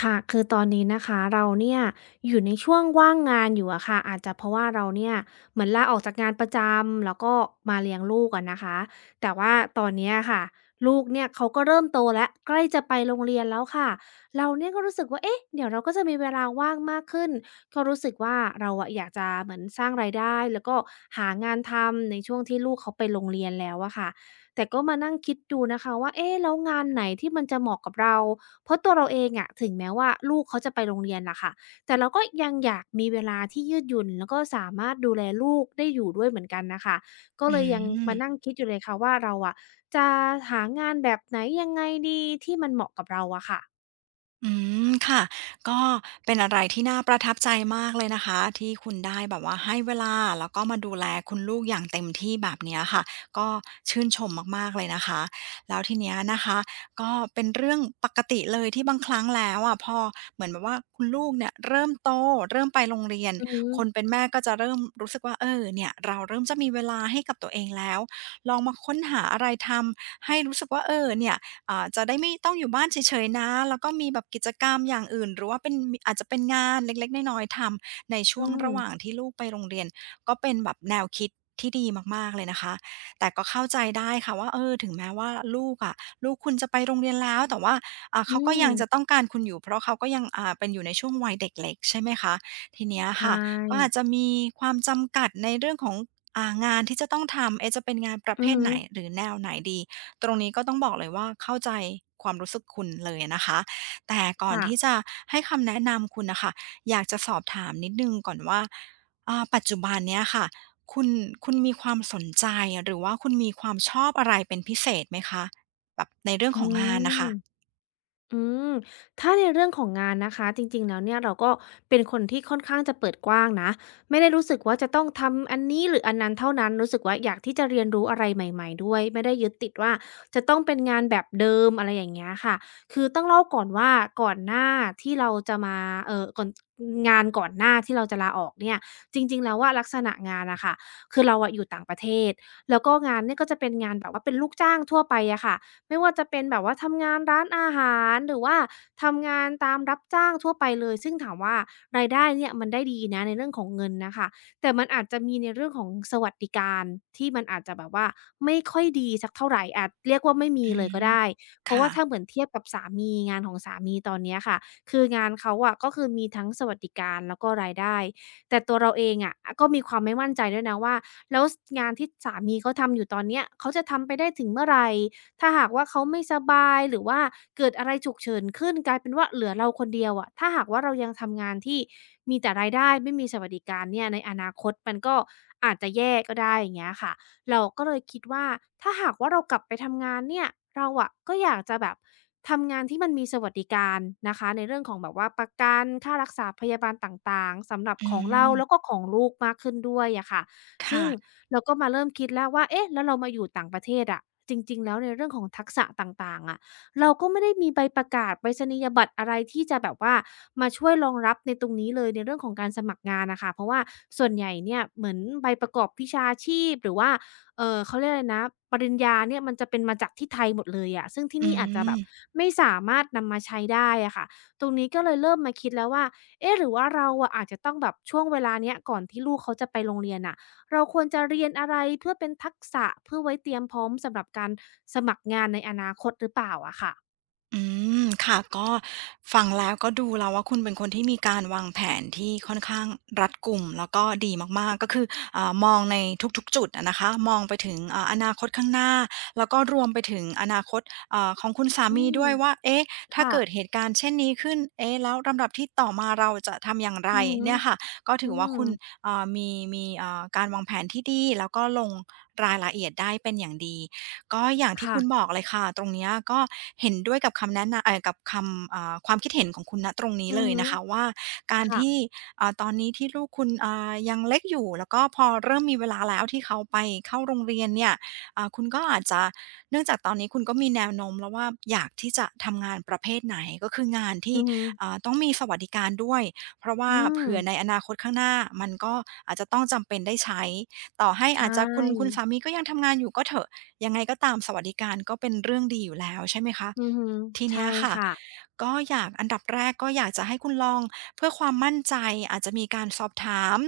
ค่ะคือตอนนี้นะคะเราเนี่ยอยู่ในช่วงว่างงานอยู่อะค่ะอาจจะเพราะว่าเราเนี่ยเหมือนลาออกจากงานประจำแล้วก็มาเลี้ยงลูกอะนะคะแต่ว่าตอนเนี้ยค่ะลูกเนี่ยเขาก็เริ่มโตแล้วใกล้จะไปโรงเรียนแล้วค่ะเราเนี่ยก็รู้สึกว่าเอ๊ะเดี๋ยวเราก็จะมีเวลาว่างมากขึ้นก็รู้สึกว่าเราอะอยากจะเหมือนสร้างรายได้แล้วก็หางานทำในช่วงที่ลูกเขาไปโรงเรียนแล้วอะค่ะ แต่ก็มานั่งคิดดูนะคะว่าเอ๊ะแล้วงานไหนที่มันจะเหมาะกับเราเพราะตัวเราเองอะถึงแม้ว่าลูกเขาจะไปโรงเรียนล่ะค่ะแต่เราก็ยังอยากมีเวลาที่ยืดหยุ่นแล้วก็สามารถดูแลลูกได้อยู่ด้วยเหมือนกันน่ะค่ะก็อืเลยยังมามนั่งคิดอยู่เลยค่ะว่าเราอะจะหางานแบบไหนยังไงดีที่มันเหมาะกับเราอะค่ะอืมค่ะก็เป็นอะไรที่น่าประทับใจมากเลยนะคะที่คุณได้แบบว่าให้เวลาแล้วก็มาดูแลคุณลูกอย่างเต็มที่แบบเนี้ยค่ะก็ชื่นชมมากๆเลยนะคะแล้วทีเนี้ยนะคะก็เป็นเรื่องปกติเลยที่บางครั้งแล้วอะพอเหมือนแบบว่าคุณลูกเนี่ยเริ่มโตเริ่มไปโรงเรียนอือฮึคนเป็นแม่ก็จะเริ่มรู้สึกว่าเออเนี่ยเราเริ่มจะมีเวลาให้กับตัวเองแล้วลองมาค้นหาอะไรทำให้รู้สึกว่าเออเนี่ย จะได้ไม่ต้องอยู่บ้านเฉยๆนะแล้วก็มีแบบกิจกรรมอย่างอื่นหรือว่าเป็นอาจจะเป็นงานเล็กๆน้อยๆทำในช่วงอืมระหว่างที่ลูกไปโรงเรียนก็เป็นแบบแนวคิดที่ดีมากๆเลยนะคะแต่ก็เข้าใจได้ค่ะว่าเออถึงแม้ว่าลูกอะลูกคุณจะไปโรงเรียนแล้วแต่ว่าอ่าอืเขาก็มยังจะต้องการคุณอยู่เพราะเขาก็ยังเป็นอยู่ในช่วงวัยเด็กเล็กใช่ไหมคะทีเนี้ยใชค่ะก็อาจ่จะมีความจำกัดในเรื่องของงานที่จะต้องทำเอะจะเป็นงานประเภอือทฮึไหนหรือแนวไหนดี ตรงนี้ก็ต้องบอกเลยว่าเข้าใจความรู้สึกคุณเลยนะคะแต่ก่อนค่ะที่จะให้คำแนะนำคุณนะคะอยากจะสอบถามนิดนึงก่อนว่าปัจจุบันเนี้ยค่ะคุณคุณมีความสนใจหรือว่าคุณมีความชอบอะไรเป็นพิเศษไหมคะแบบในเรื่องอืของงานนะค่ะม อืมถ้าในเรื่องของงานนะคะจริงๆแล้วเนี่ยเราก็เป็นคนที่ค่อนข้างจะเปิดกว้างนะไม่ได้รู้สึกว่าจะต้องทำอันนี้หรืออันนั้นเท่านั้นรู้สึกว่าอยากที่จะเรียนรู้อะไรใหม่ๆด้วยไม่ได้ยึดติดว่าจะต้องเป็นงานแบบเดิมอะไรอย่างเงี้ยค่ะคือต้องเล่าก่อนว่าก่อนหน้าที่เราจะมาเอ่อก่อนงานก่อนหน้าที่เราจะลาออกเนี่ยจริงๆแล้วอะลักษณะงานอะค่ะคือเราอะอยู่ต่างประเทศแล้วก็งานเนี่ยก็จะเป็นงานแบบว่าเป็นลูกจ้างทั่วไปอะค่ะ ไม่ว่าจะเป็นแบบว่าทำงานร้านอาหารหรือว่าทำงานตามรับจ้างทั่วไปเลยซึ่งถามว่ารายได้เนี่ยมันได้ดีนะในเรื่องของเงินน่ะค่ะแต่มันอาจจะมีในเรื่องของสวัสดิการที่มันอาจจะแบบว่าไม่ค่อยดีสักเท่าไรอาจเรียกว่าไม่มีอืเลยก็มได้ เพราะว่าถ้าค่ะเหมือนเทียบกับสามีงานของสามีตอนเนี้ยค่ะคืองานเขาอะก็คือมีทั้งสวัสดิการแล้วก็รายได้แต่ตัวเราเองอะก็มีความไม่มั่นใจด้วยนะว่าแล้วสงานที่สามีเขาทำอยู่ตอนเนี้ยเขาจะทำไปได้ถึงเมื่อไร ถ้าหากว่าเขาไม่สบายหรือว่าเกิดอะไรฉุกเฉินขึ้นกลายเป็นว่าเหลือเราคนเดียวอะถ้าหากว่าเรายังทำงานที่มีแต่รายได้ไม่มีสวัสดิการเนี่ยในอนาคตมันก็อาจจะแย่ก็ได้อย่างเงี้ยค่ะเราก็เลยคิดว่าถ้าหากว่าเรากลับไปทำงานเนี่ยเราอะก็อยากจะแบบทำงานที่มันมีสวัสดิการนะคะในเรื่องของแบบว่าประกันค่ารักษาพยาบาลต่างๆสำหรับอืของเรามแล้วก็ของลูกมากขึ้นด้วยอะค่ะซึ่ง ค่ะเราก็มาเริ่มคิดแล้วว่าเอ๊ะแล้วเรามาอยู่ต่างประเทศอะจริงๆแล้วในเรื่องของทักษะต่างๆอะเราก็ไม่ได้มีใบประกาศไปรษณียบัตรอะไรที่จะแบบว่ามาช่วยรองรับในตรงนี้เลยในเรื่องของการสมัครงานน่ะค่ะเพราะว่าส่วนใหญ่เนี่ยเหมือนใบประกอบวิชาชีพหรือว่าเขาเรียกอะไรนะปริญญาเนี่ยมันจะเป็นมาจากที่ไทยหมดเลยอะซึ่งที่อืนี่อาจจะแบม บไม่สามารถนำมาใช้ได้อะค่ะตรงนี้ก็เลยเริ่มมาคิดแล้วว่าเอ๊ะหรือว่าเราอะอาจจะต้องแบบช่วงเวลาเนี้ยก่อนที่ลูกเขาจะไปโรงเรียนน่ะ เราควรจะเรียนอะไรเพื่อเป็นทักษะเพื่อไว้เตรียมพร้อมสำหรับการสมัครงานในอนาคตหรือเปล่าอะค่ะอืมค่ะก็ฟังแล้วก็ดูแล้วว่าคุณเป็นคนที่มีการวางแผนที่ค่อนข้างรัดกุมแล้วก็ดีมากๆก็คือมองในทุกๆจุดอะนะคะมองไปถึงอนาคตข้างหน้าแล้วก็รวมไปถึงอนาคตของคุณสาอืมีมด้วยว่าเอ๊ะถ้าค่ะเกิดเหตุการณ์เช่นนี้ขึ้นเอ๊ะแล้วลำดับที่ต่อมาเราจะทำอย่างไรอือฮึเนี่ยค่ะก็อืถือว่ามคุณอ่ามีมีการวางแผนที่ดีแล้วก็ลงรายละเอียดได้เป็นอย่างดี ก็อย่างที่ค่ะคุณบอกเลยค่ะตรงเนี้ยก็เห็นด้วยกับคำแนะนำเอ่อกับคำอ่าความคิดเห็นของคุณณตรงนี้อืเลอยฮึนะคะว่าการค่ะที่ตอนนี้ที่ลูกคุณยังเล็กอยู่แล้วก็พอเริ่มมีเวลาแล้วที่เขาไปเข้าโรงเรียนเนี่ยคุณก็อาจจะเนื่องจากตอนนี้คุณก็มีแนวโน้มแล้วว่าอยากที่จะทำงานประเภทไหนก็คืองานที่อือฮึต้องมีสวัสดิการด้วยเพราะว่าอืมเผื่อในอนาคตข้างหน้ามันก็อาจจะต้องจำเป็นได้ใช้ต่อให้ใชอาจจะคุณ่สามีก็ยังทำงานอยู่ก็เถอะ ยังไงก็ตามสวัสดิการก็เป็นเรื่องดีอยู่แล้วใช่ไหมคะอือฮึทีเนี้ยใช่ค่ะค่ะก็อยากอันดับแรกก็อยากจะให้คุณลองเพื่อความมั่นใจอาจจะมีการสอบถาม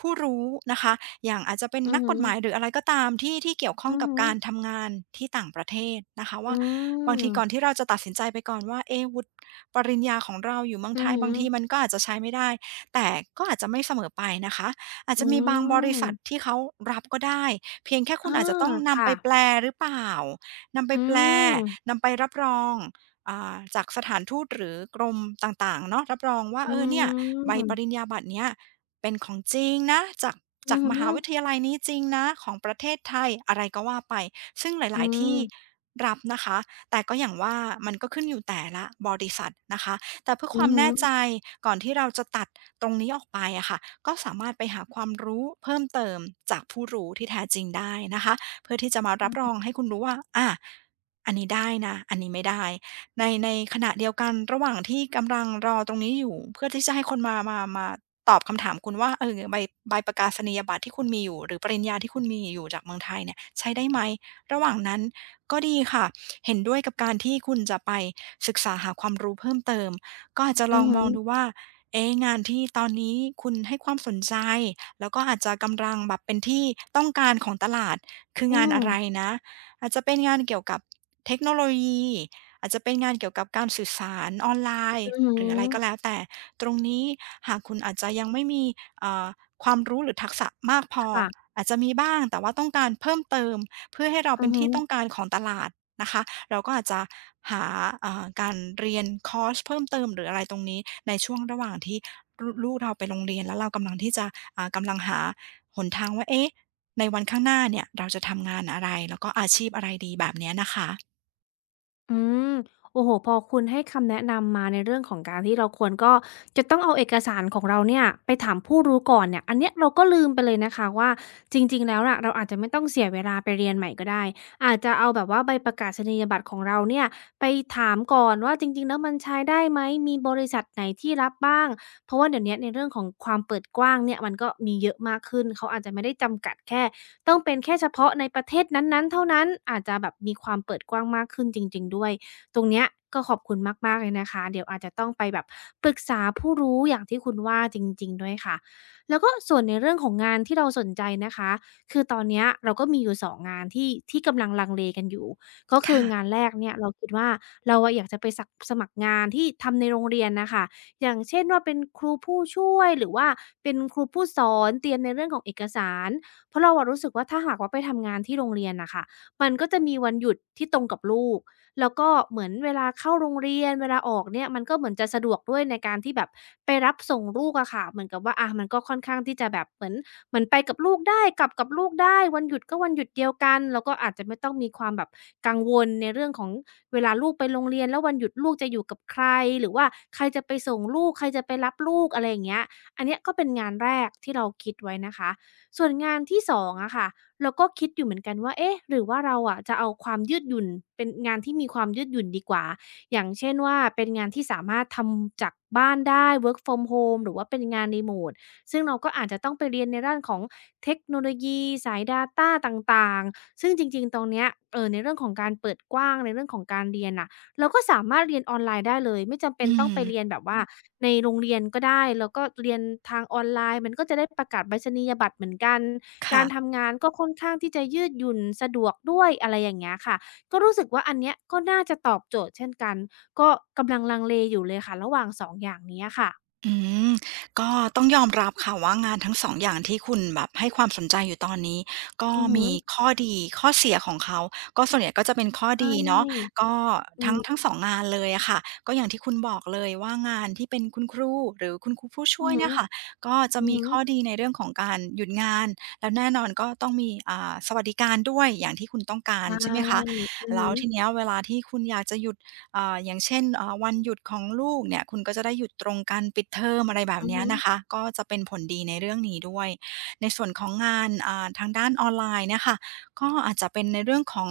ผู้รู้นะคะอย่างอาจจะเป็นอืนัอกฮึกฎหมายหรืออะไรก็ตามที่เกี่ยวข้องอือกับฮึการทำงานที่ต่างประเทศนะคะว่าอืบางมทีก่อนที่เราจะตัดสินใจไปก่อนว่าเอะวุฒิปริญญาของเราอยู่เมืองอืไทอยฮึบางทีมันก็อาจจะใช้ไม่ได้แต่ก็อาจจะไม่เสมอไปนะคะอาจอืจะมีบางบริษัทมที่เขารับก็ได้ เพียงแค่คุอาณอาจจะต้องนำไปค่ะแปลหรือเปล่า นำไปอืแปล มนำไปรับรองจากสถานทูตหรือกรมต่างๆเนาะรับรองว่าอืเออเนี่ยใบปริญมญาบัตรเนี้ยเป็นของจริงนะ จากอืจากอมฮึหาวิทยาลัยนี้จริงนะของประเทศไทยอะไรก็ว่าไป ซึ่งหอืลายๆที่มรับนะคะแต่ก็อย่างว่ามันก็ขึ้นอยู่แต่ละบริษัทนะคะ แต่เพื่อคอืวาอมฮึแน่ใจก่อนที่เราจะตัดตรงนี้ออกไปอะค่ะก็สามารถไปหาความรู้เพิ่มเติมจากผู้รู้ที่แท้จริงได้นะคะเพื่อที่จะมารับอืรอองให้คุณรู้ว่าอันนี้ได้นะอันนี้ไม่ได้ในขณะเดียวกันระหว่างที่กำลังรอตรงนี้อยู่เพื่อที่จะให้คนมาตอบคำถามคุณว่าเออใบประกาศนียบัตรที่คุณมีอยู่หรือปริญญาที่คุณมีอยู่จากเมืองไทยเนี่ยใช้ได้ไหมระหว่างนั้นก็ดีค่ะเห็นด้วยกับการที่คุณจะไปศึกษาหาความรู้เพิ่มเติม ก็อาจจะอืลอองฮึมองดูว่าเอ๊ะงานที่ตอนนี้คุณให้ความสนใจ แล้วก็อาจจะกำลังแบบเป็นที่ต้องการของตลาดคืออืงานมอะไรนะ อาจจะเป็นงานเกี่ยวกับเทคโนโลยี อาจจะเป็นงานเกี่ยวกับการสื่อสารออนไลน์ อือฮึหรืออะไรก็แล้วแต่ตรงนี้หากคุณอาจจะยังไม่มีเอ่อความรู้หรือทักษะมากพอค่ะ อาจจะมีบ้างแต่ว่าต้องการเพิ่มเติมเพื่อให้เราอืเป็อนฮึที่ต้องการของตลาดนะคะ เราก็อาจจะหาการเรียนคอร์สเพิ่มเติมหรืออะไรตรงนี้ในช่วงระหว่างที่ลูกเราไปโรงเรียนแล้วเรากำลังที่จะกำลังหาหนทางว่าเอ๊ะในวันข้างหน้าเนี่ยเราจะทำงานอะไรแล้วก็อาชีพอะไรดีแบบเนี้ยนะคะอืมโอ้โฮพอคุณให้คำแนะนำมาในเรื่องของการที่เราควรก็จะต้องเอาเอกสารของเราเนี่ยไปถามผู้รู้ก่อนเนี่ย อันเนี้ยเราก็ลืมไปเลยนะคะว่าจริงๆแล้วน่ะเราอาจจะไม่ต้องเสียเวลาไปเรียนใหม่ก็ได้อาจจะเอาแบบว่าใบประกาศนียบัตรของเราเนี่ยไปถามก่อนว่าจริงๆแล้วมันใช้ได้ไหมมีบริษัทไหนที่รับบ้างเพราะว่าเดี๋ยวเนี้ยในเรื่องของความเปิดกว้างเนี่ยมันก็มีเยอะมากขึ้นเขาอาจจะไม่ได้จำกัดแค่ ต้องเป็นแค่เฉพาะในประเทศนั้นๆเท่านั้น อาจจะแบบมีความเปิดกว้างมากขึ้นจริงๆด้วย ตรงเนี้ยก็ขอบคุณมากๆเลยนะคะเดี๋ยวอาจจะต้องไปแบบปรึกษาผู้รู้อย่างที่คุณว่าจริงๆด้วยค่ะแล้วก็ส่วนในเรื่องของงานที่เราสนใจนะคะคือตอนเนี้ยเราก็มีอยู่2งงานที่กำลังลังเลกันอยู่ ก็คืองานค่ะแรกเนี่ยเราคิดว่าเราอะอยากจะไปสักสมัครงานที่ทำในโรงเรียนน่ะค่ะอย่างเช่นว่าเป็นครูผู้ช่วยหรือว่าเป็นครูผู้สอนเตรียมในเรื่องของเอกสาร เพราะเราอะรู้สึกว่าถ้าหากว่าไปทำงานที่โรงเรียนน่ะค่ะมันก็จะมีวันหยุดที่ตรงกับลูกแล้วก็เหมือนเวลาเข้าโรงเรียนเวลาออกเนี่ยมันก็เหมือนจะสะดวกด้วยในการที่แบบไปรับส่งลูกอะค่ะเหมือนกับว่าอามันก็ค่อนข้างที่จะแบบเหมือนไปกับลูกได้กลับกับลูกได้วันหยุดก็วันหยุดเดียวกันแล้วก็อาจจะไม่ต้องมีความแบบกังวลในเรื่องของเวลาลูกไปโรงเรียนแล้ววันหยุดลูกจะอยู่กับใครหรือว่าใครจะไปส่งลูกใครจะไปรับลูกอะไรอย่างเงี้ยอันเนี้ยก็เป็นงานแรกที่เราคิดไว้นะคะ ส่วนงานที่สองอะค่ะเราก็คิดอยู่เหมือนกันว่าเอ๊ะหรือว่าเราอะจะเอาความยืดหยุ่นเป็นงานที่มีความยืดหยุ่นดีกว่าอย่างเช่นว่าเป็นงานที่สามารถทำจากบ้านได้ work from home หรือว่าเป็นงาน r e m o ดซึ่งเราก็อาจจะต้องไปเรียนในด้านของเทคโนโลยีสายดาต้าต่างๆซึ่งจริงๆตรงเนี้ยในเรื่องของการเปิดกว้างในเรื่องของการเรียนน่ะเราก็สามารถเรียนออนไลน์ได้เลยไม่จำเป็อืนต้อมงไปเรียนแบบว่า ในโรงเรียนก็ได้แล้วก็เรียนทางออนไลน์มันก็จะได้ประกาศไปรษณียบัตรเหมือนกันกาค่ะ รทำงานก็ค่อนข้างที่จะยืดหยุ่นสะดวกด้วยอะไรอย่างเงี้ยค่ะก็รู้สึกว่าอันเนี้ยก็น่าจะตอบโจทย์เช่นกันก็กำลังลังเลอยู่เลยค่ะระหว่างสองอย่างเนี้อค่ะอืมก็ต้องยอมรับค่ะว่างานทั้ง2องอย่างที่คุณแบบให้ความสนใจอยู่ตอนนี้ก็อือฮึมีข้อดีข้อเสียของเขาก็ส่วนใหญ่ก็จะเป็นข้อใชดีเนาะ่ก็อืทั้งม2งงานเลยอะค่ะก็อย่างที่คุณบอกเลยว่างานที่เป็นคุณครูหรือคุณครูผู้ช่อืวยอฮึเนี่ยค่ะก็จะอือมีฮึข้อดีในเรื่องของการหยุดงานแล้วแน่นอนก็ต้องมีสวัสดิการด้วยอย่างที่คุณต้องการใช่ใช่ไหมคะอือแล้ฮึวทีเนี้ยเวลาที่คุณอยากจะหยุด อย่างเช่นวันหยุดของลูกเนี่ยคุณก็จะได้หยุดตรงกันปิดเทอมอะไรแบบอือเนี้ยฮึนะคะก็จะเป็นผลดีในเรื่องนี้ด้วยในส่วนของงานทางด้านออนไลน์เนี่ยค่ะก็อาจจะเป็นในเรื่องของ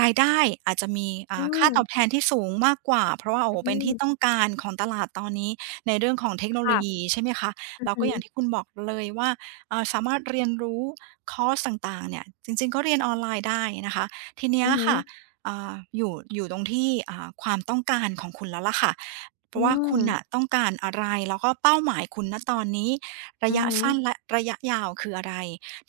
รายได้อาจจะมีอืค่ามตอบแทนที่สูงมากกว่าเพราะว่าโอ้โหเป็อืนมที่ต้องการของตลาดตอนนี้ในเรื่องของเทคโนโลยีค่ะใช่ไหมคะอือแล้วก็ฮึอย่างที่คุณบอกเลยว่าสามารถเรียนรู้คอร์สต่างๆเนี่ยจริงๆก็เรียนออนไลน์ได้นะคะทีเนี้ยอือฮึค่ะ อยู่ตรงที่ความต้องการของคุณแล้วล่ะค่ะ เพอืราะว่าคุมณน่ะต้องการอะไรแล้วก็เป้าหมายคุณณตอนนี้ระอือยะฮึสั้นและระยะยาวคืออะไร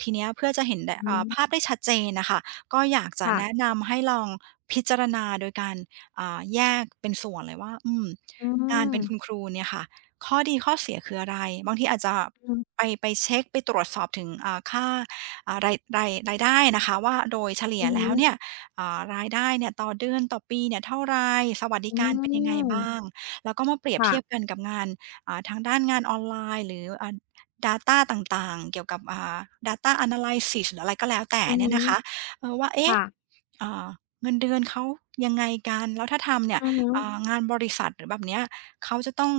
ทีเนี้ยเพื่อจะเห็นไดอืมภาพได้ชัดเจนนะคะก็อยากจะแนะค่ะนำให้ลองพิจารณาโดยการแยกเป็นส่วนเลยว่าอืมอืงานมเป็นคุณครูเนี่ยค่ะข้อดีข้อเสียคืออะไรบางทีอาจจะอือไปเช็คไปตรวจสอบถึงค่ารายได้นะคะว่าโดยเฉลี่ยอือแล้ฮึ วเนี่ย รายได้เนี่ยต่อเดือนต่อปีเนี่ยเท่าไรสวัสดิอืการเป็นยังไงมบ้างแล้วก็มาเปรียบค่ะเทียบกันกับงานทางด้านงานออนไลน์หรือdata ต่างๆเกี่ยวกับdata analysis หรืออะไรก็แล้วแต่อือเนี่ฮึยนะคะเออว่าเอ๊ะค่ะอ่าเงินเดือนเขายังไงกันแล้วถ้าทำเนี่ยอือฮึงานบริษัทหรือแบบเนี้ยเขาจะต้อง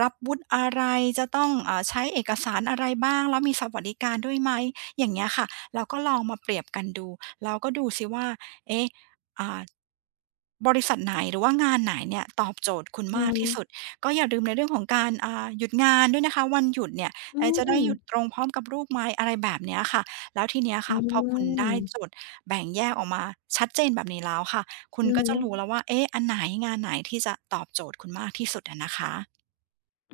รับวุฒิอะไรจะต้องอาใช้เอกสารอะไรบ้างแล้วมีสวัสดิการด้วยไหมอย่างเงี้ยค่ะเราก็ลองมาเปรียบกันดูเราก็ดูสิว่า เอ๊ะอ่าบริษัทไหนหรือว่างานไหนเนี่ยตอบโจทย์คุณอืมากอที่สุด ก็อย่าลืมในเรื่องของการหยุดงานด้วยนะคะวันหยุดเนี่ยอืจะมได้หยุดตรงพร้อมกับลูกไหมอะไรแบบเนี้ยค่ะแล้วทีเนี้ยอืค่ะพอคุณได้มโจทย์แบ่งแยกออกมาชัดเจนแบบนี้แล้วค่ะคุณอืก็จะม รู้แล้วว่าเอ๊ะอันไหนงานไหนที่จะตอบโจทย์คุณมากที่สุดอะนะคะ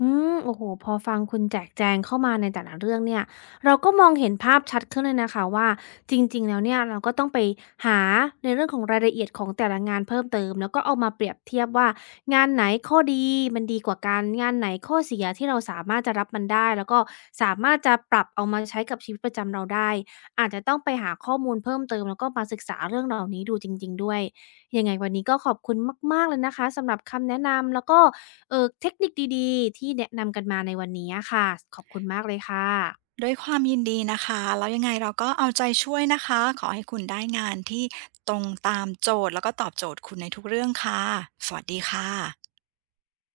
อืมโอ้โฮพอฟังคุณแจกแจงเข้ามาในแต่ละเรื่องเนี่ยเราก็มองเห็นภาพชัดขึ้นเลยนะคะว่าจริงๆแล้วเนี่ยเราก็ต้องไปหาในเรื่องของรายละเอียดของแต่ละงานเพิ่มเติมแล้วก็เอามาเปรียบเทียบว่างานไหนข้อดีมันดีกว่ากันงานไหนข้อเสียที่เราสามารถจะรับมันได้แล้วก็สามารถจะปรับเอามาใช้กับชีวิตประจำเราได้อาจจะต้องไปหาข้อมูลเพิ่มเติมแล้วก็มาศึกษาเรื่องเหล่านี้ดูจริงๆด้วยยังไงวันนี้ก็ขอบคุณมากๆเลยนะคะสำหรับคำแนะนำแล้วก็ เออเทคนิคดีๆที่แนะนำกันมาในวันนี้อะค่ะขอบคุณมากเลยค่ะด้วยความยินดีนะคะแล้วยังไงเราก็เอาใจช่วยนะคะ ขอให้คุณได้งานที่ตรงตามโจทย์แล้วก็ตอบโจทย์คุณในทุกเรื่องค่ะ สวัสดีค่ะ